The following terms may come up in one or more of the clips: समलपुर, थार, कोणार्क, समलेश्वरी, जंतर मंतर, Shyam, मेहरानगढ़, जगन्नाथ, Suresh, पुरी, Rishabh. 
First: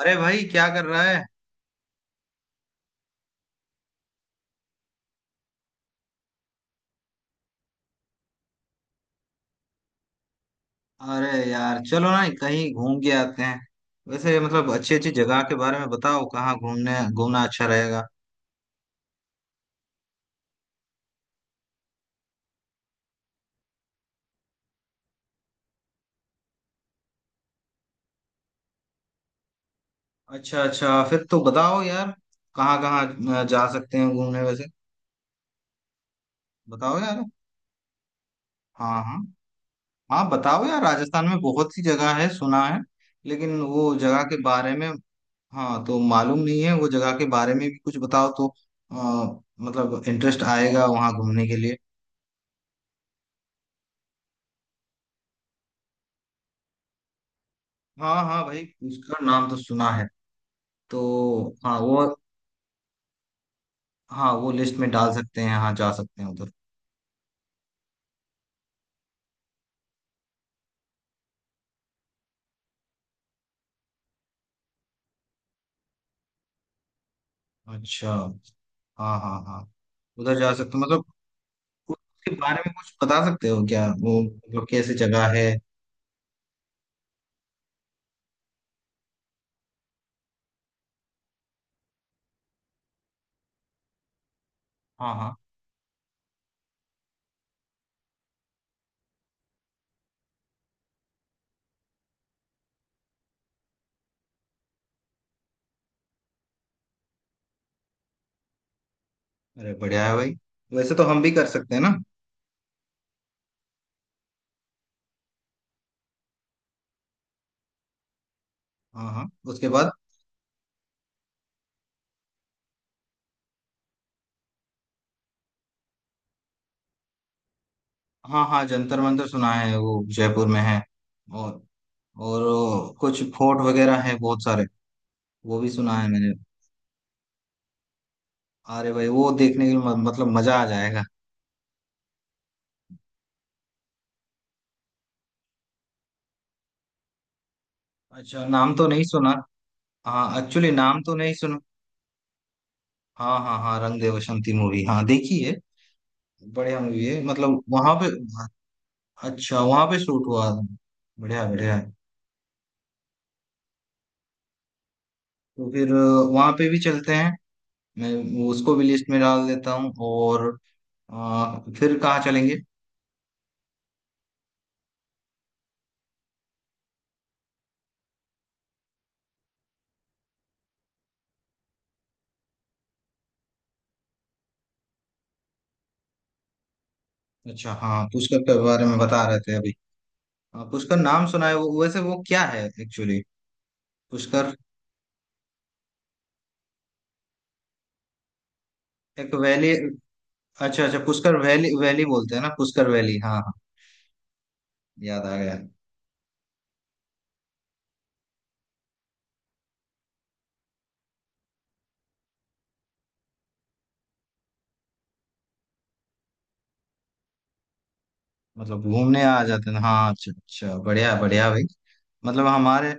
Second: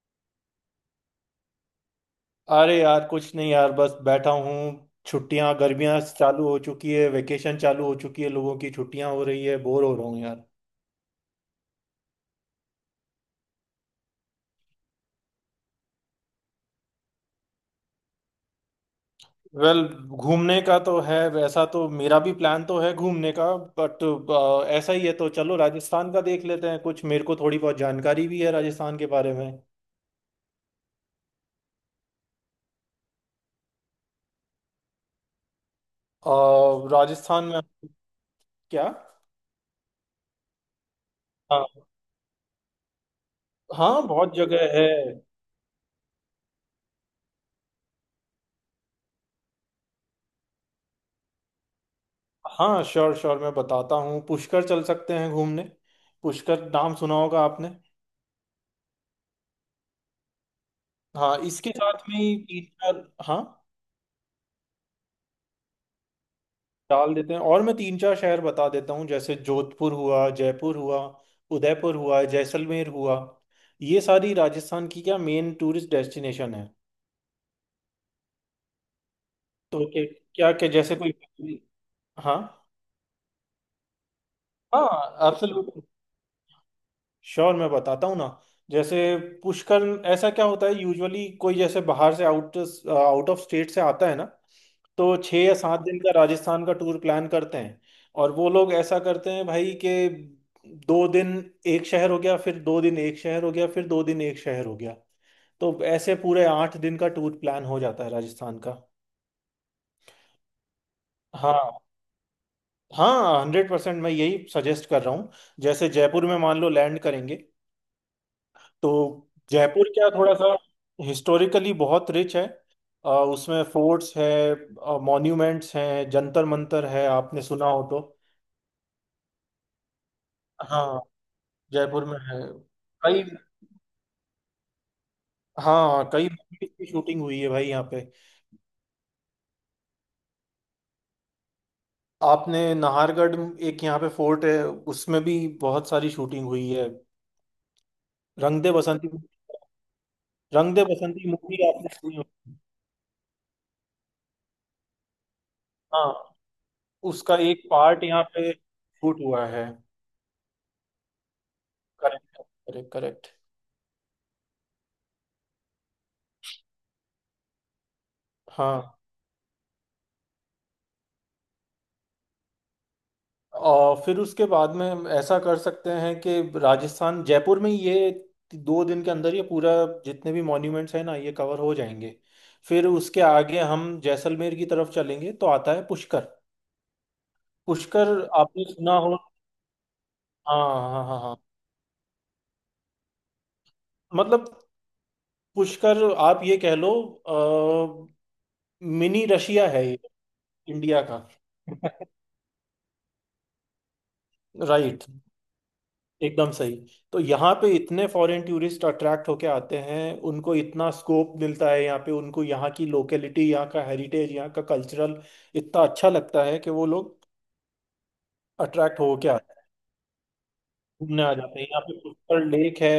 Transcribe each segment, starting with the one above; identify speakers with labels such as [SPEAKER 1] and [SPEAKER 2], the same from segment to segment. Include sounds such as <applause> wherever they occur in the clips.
[SPEAKER 1] अरे भाई क्या कर रहा है।
[SPEAKER 2] अरे यार कुछ नहीं यार, बस बैठा हूँ। छुट्टियां गर्मियां चालू हो चुकी है, वेकेशन चालू हो चुकी है, लोगों की छुट्टियां हो रही है, बोर हो रहा हूँ यार।
[SPEAKER 1] अरे यार चलो ना कहीं घूम के आते हैं। वैसे मतलब अच्छी अच्छी जगह के बारे में बताओ, कहाँ घूमने घूमना अच्छा रहेगा।
[SPEAKER 2] वेल well, घूमने का तो है, वैसा तो मेरा भी प्लान तो है घूमने का। बट ऐसा ही है तो चलो राजस्थान का देख लेते हैं, कुछ मेरे को थोड़ी बहुत जानकारी भी है राजस्थान के बारे में।
[SPEAKER 1] अच्छा अच्छा फिर तो बताओ यार। कहाँ कहाँ जा सकते हैं घूमने वैसे।
[SPEAKER 2] और
[SPEAKER 1] बताओ यार।
[SPEAKER 2] राजस्थान में। क्या?
[SPEAKER 1] हाँ हाँ। हाँ बताओ यार, राजस्थान में
[SPEAKER 2] हाँ।
[SPEAKER 1] बहुत सी जगह है सुना है। लेकिन वो
[SPEAKER 2] हाँ
[SPEAKER 1] जगह
[SPEAKER 2] बहुत
[SPEAKER 1] के
[SPEAKER 2] जगह
[SPEAKER 1] बारे
[SPEAKER 2] है।
[SPEAKER 1] में, हाँ तो मालूम नहीं है, वो जगह के बारे में भी कुछ बताओ तो। मतलब इंटरेस्ट आएगा वहाँ घूमने के लिए।
[SPEAKER 2] हाँ श्योर श्योर, मैं बताता हूँ, पुष्कर चल सकते हैं घूमने। पुष्कर नाम सुना होगा आपने?
[SPEAKER 1] हाँ हाँ भाई उसका नाम तो सुना है। तो।
[SPEAKER 2] हाँ, इसके
[SPEAKER 1] हाँ वो।
[SPEAKER 2] साथ में ही, तीन चार। हाँ,
[SPEAKER 1] हाँ वो लिस्ट में डाल सकते हैं, हाँ जा सकते हैं उधर।
[SPEAKER 2] डाल देते हैं, और मैं तीन चार शहर बता देता हूँ, जैसे जोधपुर हुआ, जयपुर हुआ, उदयपुर हुआ, जैसलमेर हुआ। ये सारी राजस्थान की क्या मेन टूरिस्ट डेस्टिनेशन है।
[SPEAKER 1] अच्छा। हाँ हाँ हाँ।
[SPEAKER 2] तो क्या
[SPEAKER 1] उधर जा
[SPEAKER 2] क्या क्या-
[SPEAKER 1] सकते हैं
[SPEAKER 2] जैसे
[SPEAKER 1] मतलब।
[SPEAKER 2] कोई,
[SPEAKER 1] उसके
[SPEAKER 2] हाँ
[SPEAKER 1] बारे में कुछ बता सकते हो क्या, वो मतलब कैसी जगह
[SPEAKER 2] हाँ
[SPEAKER 1] है।
[SPEAKER 2] एब्सोल्युट श्योर, मैं बताता हूँ ना, जैसे पुष्कर। ऐसा क्या होता है, यूजुअली कोई जैसे बाहर से आउट आउट ऑफ स्टेट से आता है ना,
[SPEAKER 1] हाँ
[SPEAKER 2] तो
[SPEAKER 1] हाँ।
[SPEAKER 2] 6 या 7 दिन का राजस्थान का टूर प्लान करते हैं। और वो लोग ऐसा करते हैं भाई कि 2 दिन एक शहर हो गया, फिर 2 दिन एक शहर हो गया, फिर दो दिन एक शहर हो गया। तो ऐसे पूरे 8 दिन का टूर प्लान हो जाता है राजस्थान का।
[SPEAKER 1] अरे बढ़िया है भाई। वैसे तो हम भी कर सकते
[SPEAKER 2] हाँ
[SPEAKER 1] हैं ना।
[SPEAKER 2] हाँ 100%, मैं यही सजेस्ट कर रहा हूँ। जैसे जयपुर में मान लो लैंड करेंगे, तो
[SPEAKER 1] हाँ हाँ उसके
[SPEAKER 2] जयपुर
[SPEAKER 1] बाद।
[SPEAKER 2] क्या, थोड़ा सा हिस्टोरिकली बहुत रिच है। उसमें फोर्ट्स है, मॉन्यूमेंट्स हैं, जंतर मंतर है, आपने सुना हो तो।
[SPEAKER 1] हाँ हाँ जंतर मंतर सुना है, वो जयपुर में है।
[SPEAKER 2] हाँ
[SPEAKER 1] और।
[SPEAKER 2] जयपुर में है।
[SPEAKER 1] और वो कुछ
[SPEAKER 2] कई।
[SPEAKER 1] फोर्ट वगैरह है बहुत सारे। वो भी सुना
[SPEAKER 2] हाँ
[SPEAKER 1] है
[SPEAKER 2] कई
[SPEAKER 1] मैंने।
[SPEAKER 2] movies की शूटिंग हुई है भाई यहाँ पे।
[SPEAKER 1] अरे भाई वो देखने के लिए मतलब मजा आ जाएगा।
[SPEAKER 2] आपने नाहरगढ़, एक यहाँ पे फोर्ट है, उसमें भी बहुत सारी शूटिंग हुई है।
[SPEAKER 1] अच्छा
[SPEAKER 2] रंग दे
[SPEAKER 1] नाम तो नहीं
[SPEAKER 2] बसंती।
[SPEAKER 1] सुना। हाँ एक्चुअली
[SPEAKER 2] रंग दे
[SPEAKER 1] नाम तो
[SPEAKER 2] बसंती
[SPEAKER 1] नहीं सुना।
[SPEAKER 2] मूवी आपने सुनी होगी।
[SPEAKER 1] हाँ हाँ हाँ रंग दे बसंती मूवी, हाँ देखी है।
[SPEAKER 2] हाँ,
[SPEAKER 1] बढ़िया मूवी है
[SPEAKER 2] उसका
[SPEAKER 1] मतलब
[SPEAKER 2] एक
[SPEAKER 1] वहां
[SPEAKER 2] पार्ट
[SPEAKER 1] पे।
[SPEAKER 2] यहाँ पे शूट हुआ
[SPEAKER 1] अच्छा
[SPEAKER 2] है।
[SPEAKER 1] वहां पे शूट हुआ। बढ़िया बढ़िया है।
[SPEAKER 2] Correct, correct correct.
[SPEAKER 1] तो फिर वहां पे भी चलते हैं। मैं उसको भी
[SPEAKER 2] हाँ,
[SPEAKER 1] लिस्ट में डाल देता हूँ और फिर कहाँ चलेंगे।
[SPEAKER 2] और फिर उसके बाद में ऐसा कर सकते हैं कि राजस्थान जयपुर में ये 2 दिन के अंदर ये पूरा जितने भी मॉन्यूमेंट्स हैं ना ये कवर हो जाएंगे। फिर उसके आगे हम जैसलमेर की तरफ चलेंगे तो आता है पुष्कर।
[SPEAKER 1] अच्छा हाँ
[SPEAKER 2] पुष्कर,
[SPEAKER 1] पुष्कर के
[SPEAKER 2] आपने
[SPEAKER 1] बारे
[SPEAKER 2] सुना
[SPEAKER 1] में
[SPEAKER 2] हो?
[SPEAKER 1] बता रहे थे अभी।
[SPEAKER 2] हाँ
[SPEAKER 1] पुष्कर
[SPEAKER 2] हाँ हाँ
[SPEAKER 1] नाम
[SPEAKER 2] हाँ।
[SPEAKER 1] सुना है वो, वैसे वो क्या है एक्चुअली पुष्कर।
[SPEAKER 2] मतलब पुष्कर आप ये कह लो, मिनी
[SPEAKER 1] एक
[SPEAKER 2] रशिया
[SPEAKER 1] वैली।
[SPEAKER 2] है ये,
[SPEAKER 1] अच्छा अच्छा
[SPEAKER 2] इंडिया का।
[SPEAKER 1] पुष्कर वैली,
[SPEAKER 2] <laughs>
[SPEAKER 1] वैली बोलते हैं ना पुष्कर वैली, हाँ हाँ।
[SPEAKER 2] राइट,
[SPEAKER 1] याद आ गया।
[SPEAKER 2] एकदम सही। तो यहाँ पे इतने फॉरेन टूरिस्ट अट्रैक्ट होके आते हैं, उनको इतना स्कोप मिलता है यहाँ पे, उनको यहाँ की लोकेलिटी, यहाँ का हेरिटेज, यहाँ का कल्चरल इतना अच्छा लगता है कि वो लोग
[SPEAKER 1] मतलब
[SPEAKER 2] अट्रैक्ट
[SPEAKER 1] घूमने
[SPEAKER 2] होके
[SPEAKER 1] आ
[SPEAKER 2] आते हैं,
[SPEAKER 1] जाते हैं, हाँ अच्छा अच्छा बढ़िया
[SPEAKER 2] घूमने आ
[SPEAKER 1] बढ़िया
[SPEAKER 2] जाते
[SPEAKER 1] भाई।
[SPEAKER 2] हैं, यहाँ पे पुष्कर
[SPEAKER 1] मतलब
[SPEAKER 2] लेक
[SPEAKER 1] हमारे,
[SPEAKER 2] है।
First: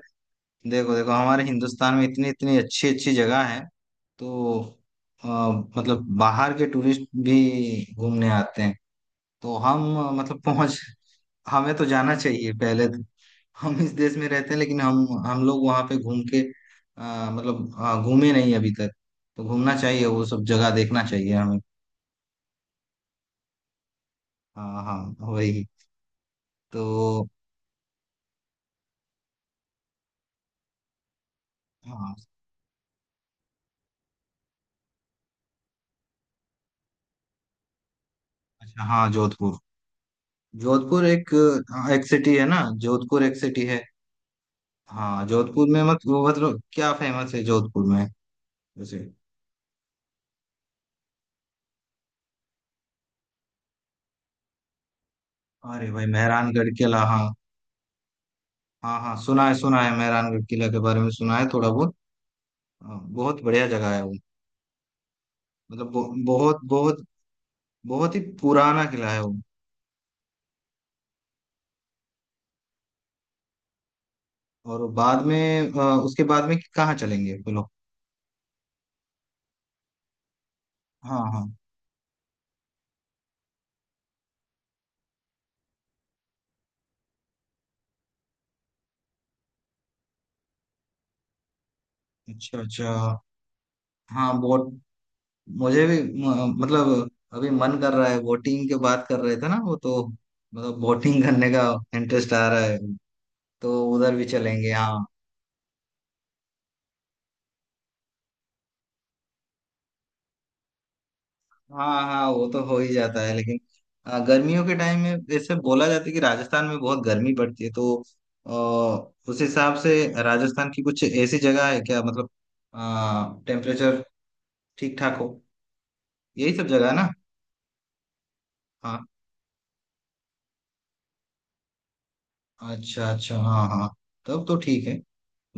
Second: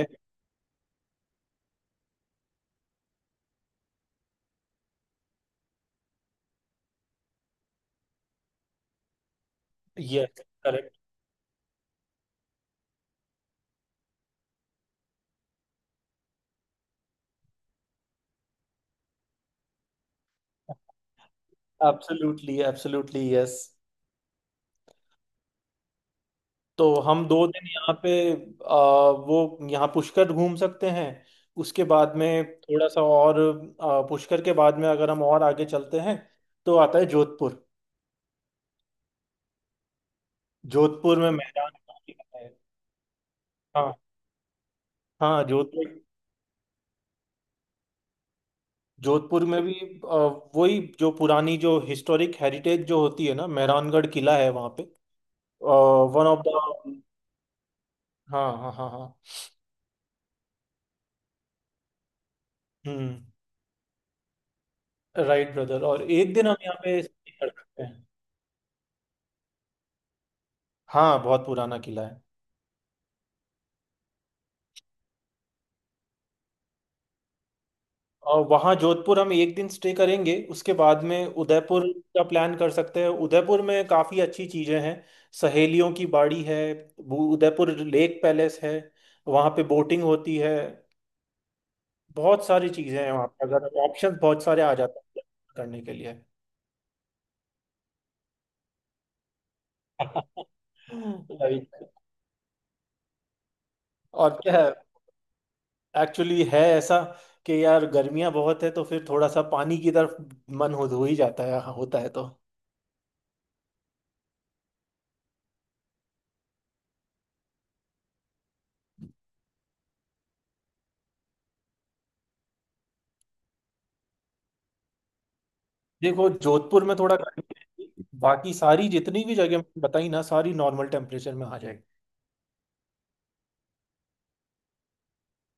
[SPEAKER 1] देखो देखो हमारे हिंदुस्तान में इतनी इतनी अच्छी अच्छी जगह है। तो अ, मतलब बाहर के टूरिस्ट भी घूमने आते हैं। तो हम मतलब
[SPEAKER 2] यस,
[SPEAKER 1] पहुंच,
[SPEAKER 2] करेक्ट।
[SPEAKER 1] हमें तो जाना चाहिए पहले तो। हम इस देश में रहते हैं लेकिन हम लोग वहां पे घूम के मतलब घूमे नहीं अभी तक। तो घूमना चाहिए, वो सब जगह देखना चाहिए हमें।
[SPEAKER 2] Absolutely absolutely yes.
[SPEAKER 1] हाँ हाँ। वही।
[SPEAKER 2] तो हम
[SPEAKER 1] तो।
[SPEAKER 2] 2 दिन यहाँ पे, आ, वो यहाँ पुष्कर घूम सकते हैं। उसके
[SPEAKER 1] हाँ।
[SPEAKER 2] बाद में थोड़ा सा और, पुष्कर के बाद में अगर हम और आगे चलते हैं, तो आता है जोधपुर।
[SPEAKER 1] अच्छा हाँ जोधपुर। जोधपुर
[SPEAKER 2] जोधपुर
[SPEAKER 1] एक,
[SPEAKER 2] में मैदान
[SPEAKER 1] एक
[SPEAKER 2] काफी
[SPEAKER 1] सिटी है
[SPEAKER 2] है।
[SPEAKER 1] ना जोधपुर, एक सिटी है।
[SPEAKER 2] हाँ
[SPEAKER 1] हाँ
[SPEAKER 2] हाँ
[SPEAKER 1] जोधपुर में मत
[SPEAKER 2] जोधपुर।
[SPEAKER 1] वो मतलब क्या फेमस है जोधपुर में, जैसे।
[SPEAKER 2] जोधपुर में भी अ, वही जो पुरानी जो हिस्टोरिक हेरिटेज जो होती है ना, मेहरानगढ़ किला है वहाँ पे।
[SPEAKER 1] अरे भाई
[SPEAKER 2] वन ऑफ द।
[SPEAKER 1] मेहरानगढ़ किला, हाँ।
[SPEAKER 2] हाँ हाँ हाँ
[SPEAKER 1] हाँ
[SPEAKER 2] हाँ।
[SPEAKER 1] हाँ सुना है मेहरानगढ़ किला के बारे में सुना है थोड़ा बहुत। हाँ,
[SPEAKER 2] हम्म,
[SPEAKER 1] बहुत बढ़िया जगह है वो।
[SPEAKER 2] राइट ब्रदर,
[SPEAKER 1] मतलब
[SPEAKER 2] और एक दिन हम
[SPEAKER 1] बहुत
[SPEAKER 2] यहाँ पे
[SPEAKER 1] बहुत,
[SPEAKER 2] stay कर सकते हैं।
[SPEAKER 1] बहुत ही पुराना किला है वो।
[SPEAKER 2] हाँ बहुत पुराना किला है।
[SPEAKER 1] और बाद में उसके बाद में कहाँ चलेंगे बोलो।
[SPEAKER 2] और वहाँ जोधपुर हम एक दिन स्टे करेंगे, उसके बाद
[SPEAKER 1] हाँ
[SPEAKER 2] में
[SPEAKER 1] हाँ।
[SPEAKER 2] उदयपुर का प्लान कर सकते हैं। उदयपुर में काफ़ी अच्छी चीज़ें हैं, सहेलियों की बाड़ी है, वो उदयपुर लेक पैलेस है, वहाँ पे बोटिंग होती है। बहुत
[SPEAKER 1] अच्छा
[SPEAKER 2] सारी
[SPEAKER 1] अच्छा।
[SPEAKER 2] चीज़ें हैं वहाँ पे, अगर ऑप्शन
[SPEAKER 1] हाँ
[SPEAKER 2] बहुत सारे
[SPEAKER 1] बोट।
[SPEAKER 2] आ जाते हैं। <laughs> करने
[SPEAKER 1] मुझे
[SPEAKER 2] के
[SPEAKER 1] भी
[SPEAKER 2] लिए।
[SPEAKER 1] मतलब अभी मन कर रहा है, बोटिंग के बात कर रहे थे ना वो तो।
[SPEAKER 2] <laughs>
[SPEAKER 1] मतलब बोटिंग करने का
[SPEAKER 2] Right।
[SPEAKER 1] इंटरेस्ट आ रहा है, तो उधर भी
[SPEAKER 2] और क्या है
[SPEAKER 1] चलेंगे हाँ।
[SPEAKER 2] एक्चुअली, है ऐसा कि यार गर्मियाँ बहुत है तो फिर थोड़ा सा पानी की तरफ मन हो ही जाता है, होता
[SPEAKER 1] हाँ
[SPEAKER 2] है
[SPEAKER 1] हाँ
[SPEAKER 2] तो।
[SPEAKER 1] वो तो हो ही जाता है, लेकिन गर्मियों के टाइम में जैसे बोला जाता है कि राजस्थान में बहुत गर्मी पड़ती है, तो अ, उस हिसाब से राजस्थान की कुछ ऐसी जगह है क्या मतलब टेम्परेचर ठीक ठाक हो।
[SPEAKER 2] देखो
[SPEAKER 1] यही सब
[SPEAKER 2] जोधपुर
[SPEAKER 1] जगह है
[SPEAKER 2] में
[SPEAKER 1] ना।
[SPEAKER 2] थोड़ा गर्मी रहेगी, बाकी सारी
[SPEAKER 1] हाँ,
[SPEAKER 2] जितनी भी जगह मैंने बताई ना, सारी नॉर्मल टेम्परेचर में आ जाएगी।
[SPEAKER 1] अच्छा अच्छा हाँ हाँ। तब तो ठीक है।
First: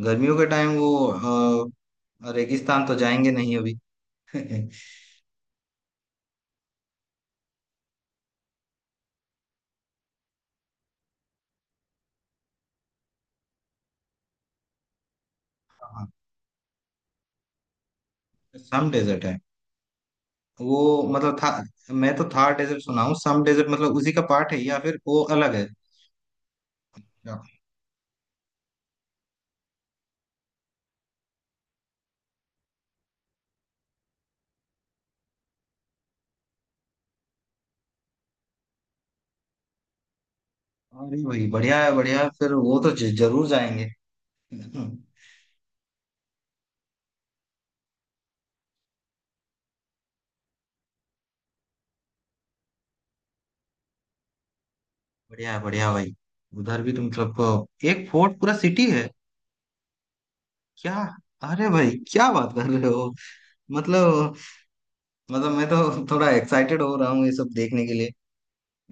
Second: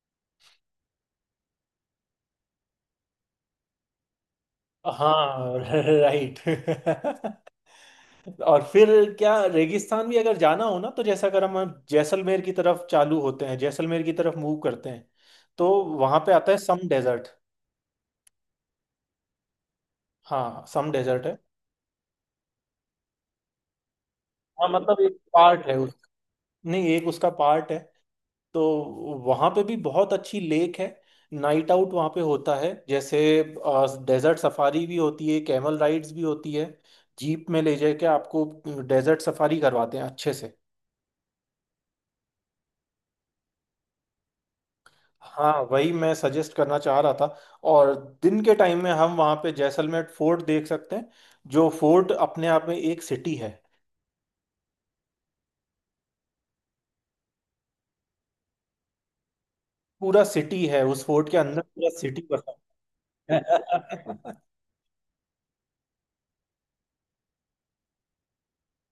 [SPEAKER 1] गर्मियों के टाइम वो रेगिस्तान तो जाएंगे नहीं अभी। <laughs>
[SPEAKER 2] हाँ, <laughs> राइट। और फिर क्या, रेगिस्तान भी अगर जाना हो ना तो जैसे, अगर हम जैसलमेर की तरफ चालू होते हैं, जैसलमेर की तरफ मूव करते हैं, तो
[SPEAKER 1] हाँ
[SPEAKER 2] वहां पे आता है सम डेजर्ट।
[SPEAKER 1] सम डेजर्ट है।
[SPEAKER 2] हाँ
[SPEAKER 1] वो
[SPEAKER 2] सम डेजर्ट है।
[SPEAKER 1] मतलब था, मैं तो थार डेजर्ट सुना हूँ, सम डेजर्ट मतलब उसी का पार्ट है
[SPEAKER 2] हाँ
[SPEAKER 1] या फिर
[SPEAKER 2] मतलब एक
[SPEAKER 1] वो अलग है।
[SPEAKER 2] पार्ट है उस, नहीं एक उसका पार्ट है। तो वहाँ पे भी बहुत अच्छी लेक है, नाइट आउट वहाँ पे होता है, जैसे डेजर्ट सफारी भी होती है, कैमल राइड्स भी होती है, जीप में ले जाके आपको डेजर्ट सफारी करवाते हैं अच्छे से।
[SPEAKER 1] हाँ नहीं भाई बढ़िया है बढ़िया है, फिर वो तो जरूर जाएंगे। हम्म,
[SPEAKER 2] हाँ वही मैं सजेस्ट करना चाह रहा था। और दिन के टाइम में हम वहाँ पे जैसलमेर फोर्ट देख सकते हैं, जो फोर्ट अपने आप में एक सिटी है।
[SPEAKER 1] बढ़िया है भाई। उधर भी तुम मतलब एक फोर्ट पूरा सिटी है
[SPEAKER 2] पूरा सिटी है,
[SPEAKER 1] क्या।
[SPEAKER 2] उस फोर्ट के अंदर
[SPEAKER 1] अरे
[SPEAKER 2] पूरा
[SPEAKER 1] भाई
[SPEAKER 2] सिटी
[SPEAKER 1] क्या बात
[SPEAKER 2] बसा
[SPEAKER 1] कर रहे हो।
[SPEAKER 2] है।
[SPEAKER 1] मतलब,
[SPEAKER 2] <laughs>
[SPEAKER 1] मतलब मैं तो थोड़ा एक्साइटेड हो रहा हूँ ये सब देखने के लिए।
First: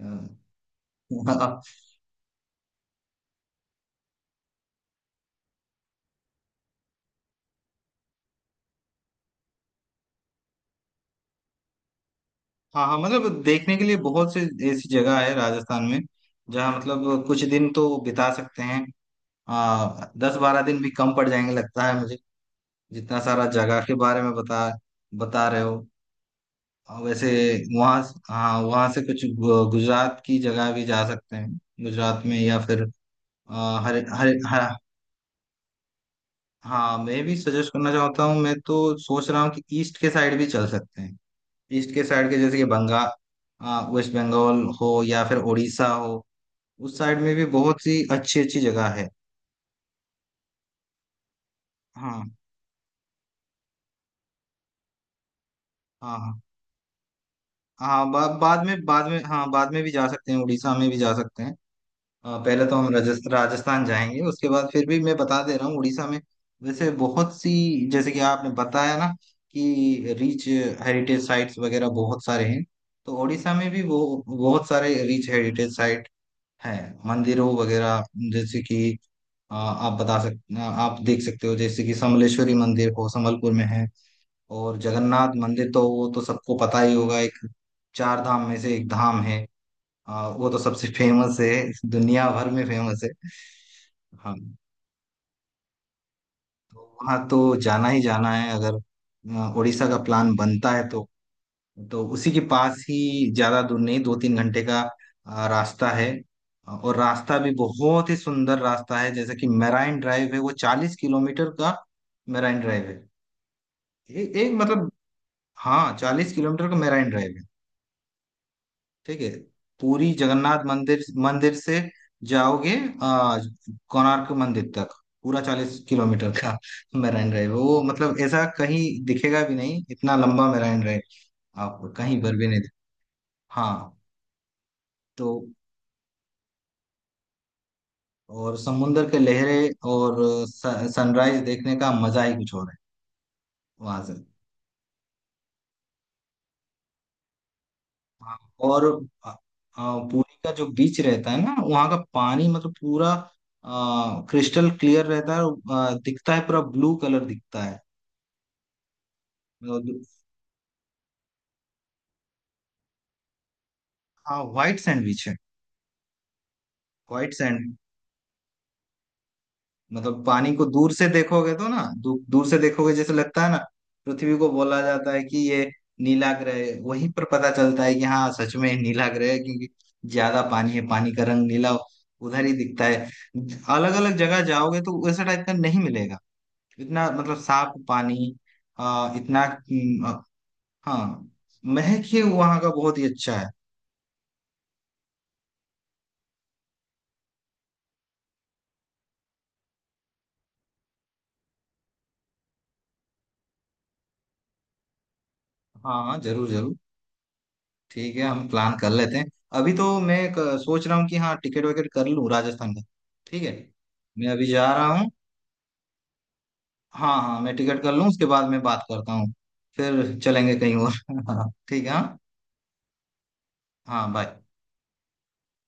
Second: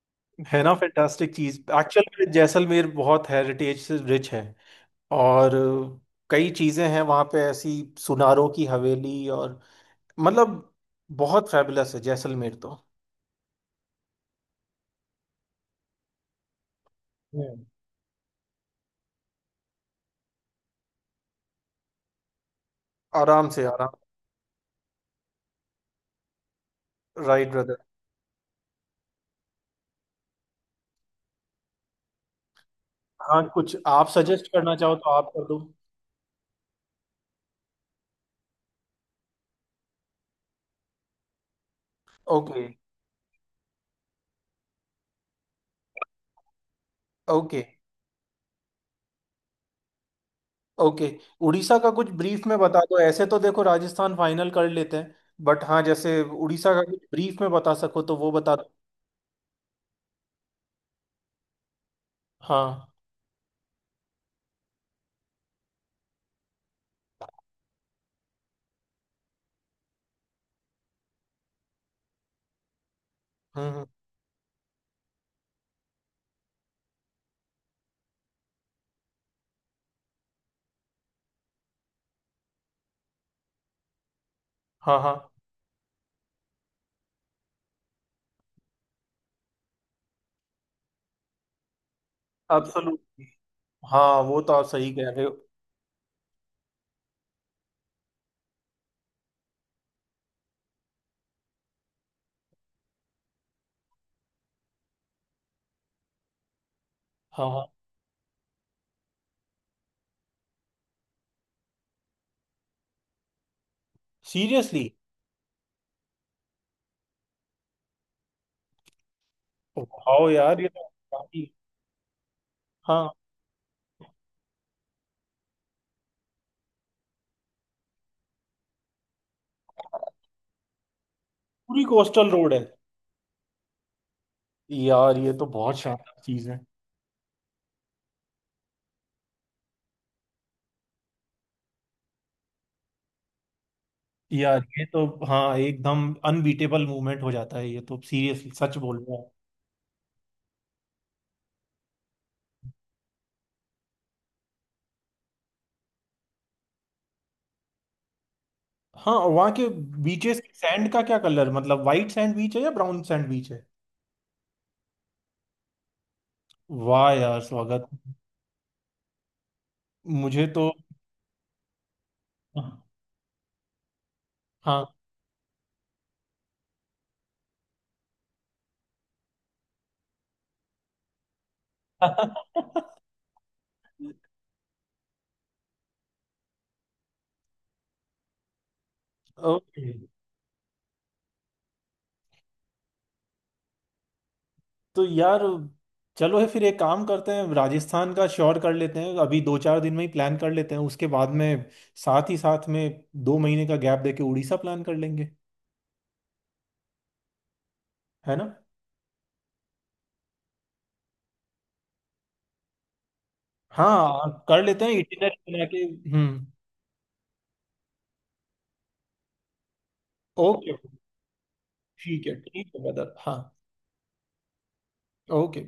[SPEAKER 1] हाँ
[SPEAKER 2] है ना, फैंटास्टिक चीज,
[SPEAKER 1] हाँ।
[SPEAKER 2] एक्चुअल में जैसलमेर बहुत हेरिटेज से रिच है, और कई चीजें हैं वहां पे ऐसी, सुनारों की हवेली, और मतलब बहुत फैबुलस है जैसलमेर तो।
[SPEAKER 1] हाँ, मतलब देखने के लिए बहुत से ऐसी जगह है राजस्थान में, जहाँ मतलब कुछ
[SPEAKER 2] हम्म।
[SPEAKER 1] दिन तो बिता सकते हैं। 10-12 दिन भी कम पड़ जाएंगे लगता है मुझे, जितना सारा
[SPEAKER 2] आराम से,
[SPEAKER 1] जगह
[SPEAKER 2] आराम।
[SPEAKER 1] के बारे में बता, बता रहे हो। और वैसे
[SPEAKER 2] राइट ब्रदर।
[SPEAKER 1] वहाँ, हाँ वहाँ से कुछ गुजरात की जगह भी जा सकते हैं, गुजरात में या फिर
[SPEAKER 2] हाँ, कुछ
[SPEAKER 1] अ, हर
[SPEAKER 2] आप
[SPEAKER 1] हर
[SPEAKER 2] सजेस्ट
[SPEAKER 1] हर।
[SPEAKER 2] करना चाहो तो आप कर दो।
[SPEAKER 1] हाँ मैं भी सजेस्ट करना चाहता हूँ, मैं तो सोच रहा हूँ कि ईस्ट के साइड भी चल सकते हैं। ईस्ट के साइड के जैसे कि
[SPEAKER 2] ओके।
[SPEAKER 1] बंगाल, वेस्ट बंगाल हो या फिर उड़ीसा हो। उस साइड में भी
[SPEAKER 2] ओके।
[SPEAKER 1] बहुत सी अच्छी अच्छी जगह है।
[SPEAKER 2] ओके। उड़ीसा का कुछ
[SPEAKER 1] हाँ
[SPEAKER 2] ब्रीफ में बता दो, ऐसे तो देखो राजस्थान फाइनल कर लेते हैं, बट हाँ,
[SPEAKER 1] हाँ।
[SPEAKER 2] जैसे
[SPEAKER 1] हाँ
[SPEAKER 2] उड़ीसा का कुछ ब्रीफ में बता सको
[SPEAKER 1] हाँ
[SPEAKER 2] तो वो बता
[SPEAKER 1] बाद
[SPEAKER 2] दो।
[SPEAKER 1] में, बाद में, हाँ बाद में भी जा सकते हैं, उड़ीसा में भी जा सकते हैं। पहले तो
[SPEAKER 2] हाँ।
[SPEAKER 1] हम राजस्थान जाएंगे, उसके बाद फिर भी मैं बता दे रहा हूँ उड़ीसा में। वैसे बहुत सी, जैसे कि आपने बताया ना कि रिच हेरिटेज साइट्स वगैरह बहुत सारे हैं, तो उड़ीसा में भी
[SPEAKER 2] हम्म।
[SPEAKER 1] वो बहुत सारे रिच हेरिटेज साइट हैं, मंदिरों वगैरह, जैसे कि आप बता सकते, आप देख सकते हो, जैसे कि समलेश्वरी मंदिर हो, समलपुर में है। और
[SPEAKER 2] हाँ हाँ,
[SPEAKER 1] जगन्नाथ मंदिर तो वो तो सबको पता ही होगा, एक चार धाम में से एक धाम है। हाँ वो तो सबसे फेमस है, दुनिया भर में फेमस है।
[SPEAKER 2] एब्सोल्युटली, हाँ
[SPEAKER 1] हाँ
[SPEAKER 2] वो तो आप सही कह रहे हो।
[SPEAKER 1] तो वहाँ तो जाना ही जाना है, अगर उड़ीसा का प्लान बनता है तो। तो उसी के पास ही, ज्यादा दूर नहीं, 2-3 घंटे का रास्ता है। और रास्ता
[SPEAKER 2] हाँ
[SPEAKER 1] भी
[SPEAKER 2] हाँ।
[SPEAKER 1] बहुत ही सुंदर रास्ता है, जैसे कि मेराइन ड्राइव है वो, 40 किलोमीटर का मेराइन ड्राइव है। एक
[SPEAKER 2] सीरियसली।
[SPEAKER 1] मतलब। हाँ 40 किलोमीटर का मेराइन ड्राइव। ठीक है। पूरी
[SPEAKER 2] वाओ यार,
[SPEAKER 1] जगन्नाथ
[SPEAKER 2] ये तो
[SPEAKER 1] मंदिर
[SPEAKER 2] काफी,
[SPEAKER 1] मंदिर से जाओगे,
[SPEAKER 2] हाँ।
[SPEAKER 1] आ, कोणार्क मंदिर तक, पूरा 40 किलोमीटर का मेराइन ड्राइव है। वो मतलब ऐसा कहीं दिखेगा भी नहीं, इतना लंबा मेराइन ड्राइव, आप
[SPEAKER 2] पूरी
[SPEAKER 1] कहीं
[SPEAKER 2] कोस्टल
[SPEAKER 1] पर भी
[SPEAKER 2] रोड है।
[SPEAKER 1] नहीं। हाँ,
[SPEAKER 2] यार
[SPEAKER 1] तो
[SPEAKER 2] ये तो बहुत शानदार चीज है।
[SPEAKER 1] और समुंदर के लहरें और सनराइज देखने का मजा ही कुछ और है वहां से।
[SPEAKER 2] यार ये तो हाँ एकदम अनबीटेबल मूवमेंट हो जाता है ये तो,
[SPEAKER 1] हाँ,
[SPEAKER 2] सीरियसली, सच
[SPEAKER 1] और
[SPEAKER 2] बोल रहे
[SPEAKER 1] आ,
[SPEAKER 2] हो।
[SPEAKER 1] आ, पुरी का जो बीच रहता है ना, वहाँ का पानी मतलब पूरा क्रिस्टल क्लियर रहता है, और दिखता है, पूरा ब्लू कलर दिखता है।
[SPEAKER 2] हाँ। और वहाँ के
[SPEAKER 1] मतलब,
[SPEAKER 2] बीचेस की सैंड का क्या कलर, मतलब वाइट सैंड बीच है या ब्राउन सैंड बीच है?
[SPEAKER 1] हाँ व्हाइट सैंडविच है,
[SPEAKER 2] वाह
[SPEAKER 1] व्हाइट
[SPEAKER 2] यार
[SPEAKER 1] सैंड।
[SPEAKER 2] स्वागत।
[SPEAKER 1] मतलब
[SPEAKER 2] मुझे
[SPEAKER 1] पानी को
[SPEAKER 2] तो
[SPEAKER 1] दूर से देखोगे तो ना दूर से देखोगे, जैसे लगता है ना पृथ्वी को बोला
[SPEAKER 2] हाँ।
[SPEAKER 1] जाता है कि ये नीला ग्रह है, वहीं पर पता चलता है कि हाँ सच में नीला ग्रह है, क्योंकि ज्यादा पानी है, पानी का रंग नीला उधर ही दिखता
[SPEAKER 2] <laughs>
[SPEAKER 1] है। अलग अलग जगह जाओगे तो वैसा टाइप का नहीं मिलेगा, इतना मतलब साफ पानी, इतना
[SPEAKER 2] ओके।
[SPEAKER 1] हाँ महक ही वहां का बहुत ही अच्छा है।
[SPEAKER 2] तो यार चलो, है फिर एक काम करते हैं, राजस्थान का श्योर कर लेते हैं अभी, 2-4 दिन में ही प्लान कर लेते हैं, उसके बाद में साथ ही साथ में 2 महीने का गैप देके उड़ीसा प्लान कर लेंगे।
[SPEAKER 1] हाँ हाँ, जरूर जरूर। ठीक है
[SPEAKER 2] है
[SPEAKER 1] हम
[SPEAKER 2] ना?
[SPEAKER 1] प्लान कर लेते हैं। अभी तो मैं एक, सोच रहा हूँ कि हाँ टिकट विकेट कर लूँ राजस्थान का। ठीक है। मैं
[SPEAKER 2] हाँ
[SPEAKER 1] अभी
[SPEAKER 2] कर
[SPEAKER 1] जा
[SPEAKER 2] लेते
[SPEAKER 1] रहा
[SPEAKER 2] हैं,
[SPEAKER 1] हूँ।
[SPEAKER 2] इटिनरी बना के। हम्म।
[SPEAKER 1] हाँ हाँ मैं टिकट कर लूँ, उसके बाद मैं बात करता हूँ। फिर चलेंगे
[SPEAKER 2] ओके।
[SPEAKER 1] कहीं और। <laughs> हाँ ठीक है हाँ।
[SPEAKER 2] ठीक है, ठीक है ब्रदर, हाँ।
[SPEAKER 1] हाँ बाय।
[SPEAKER 2] ओके।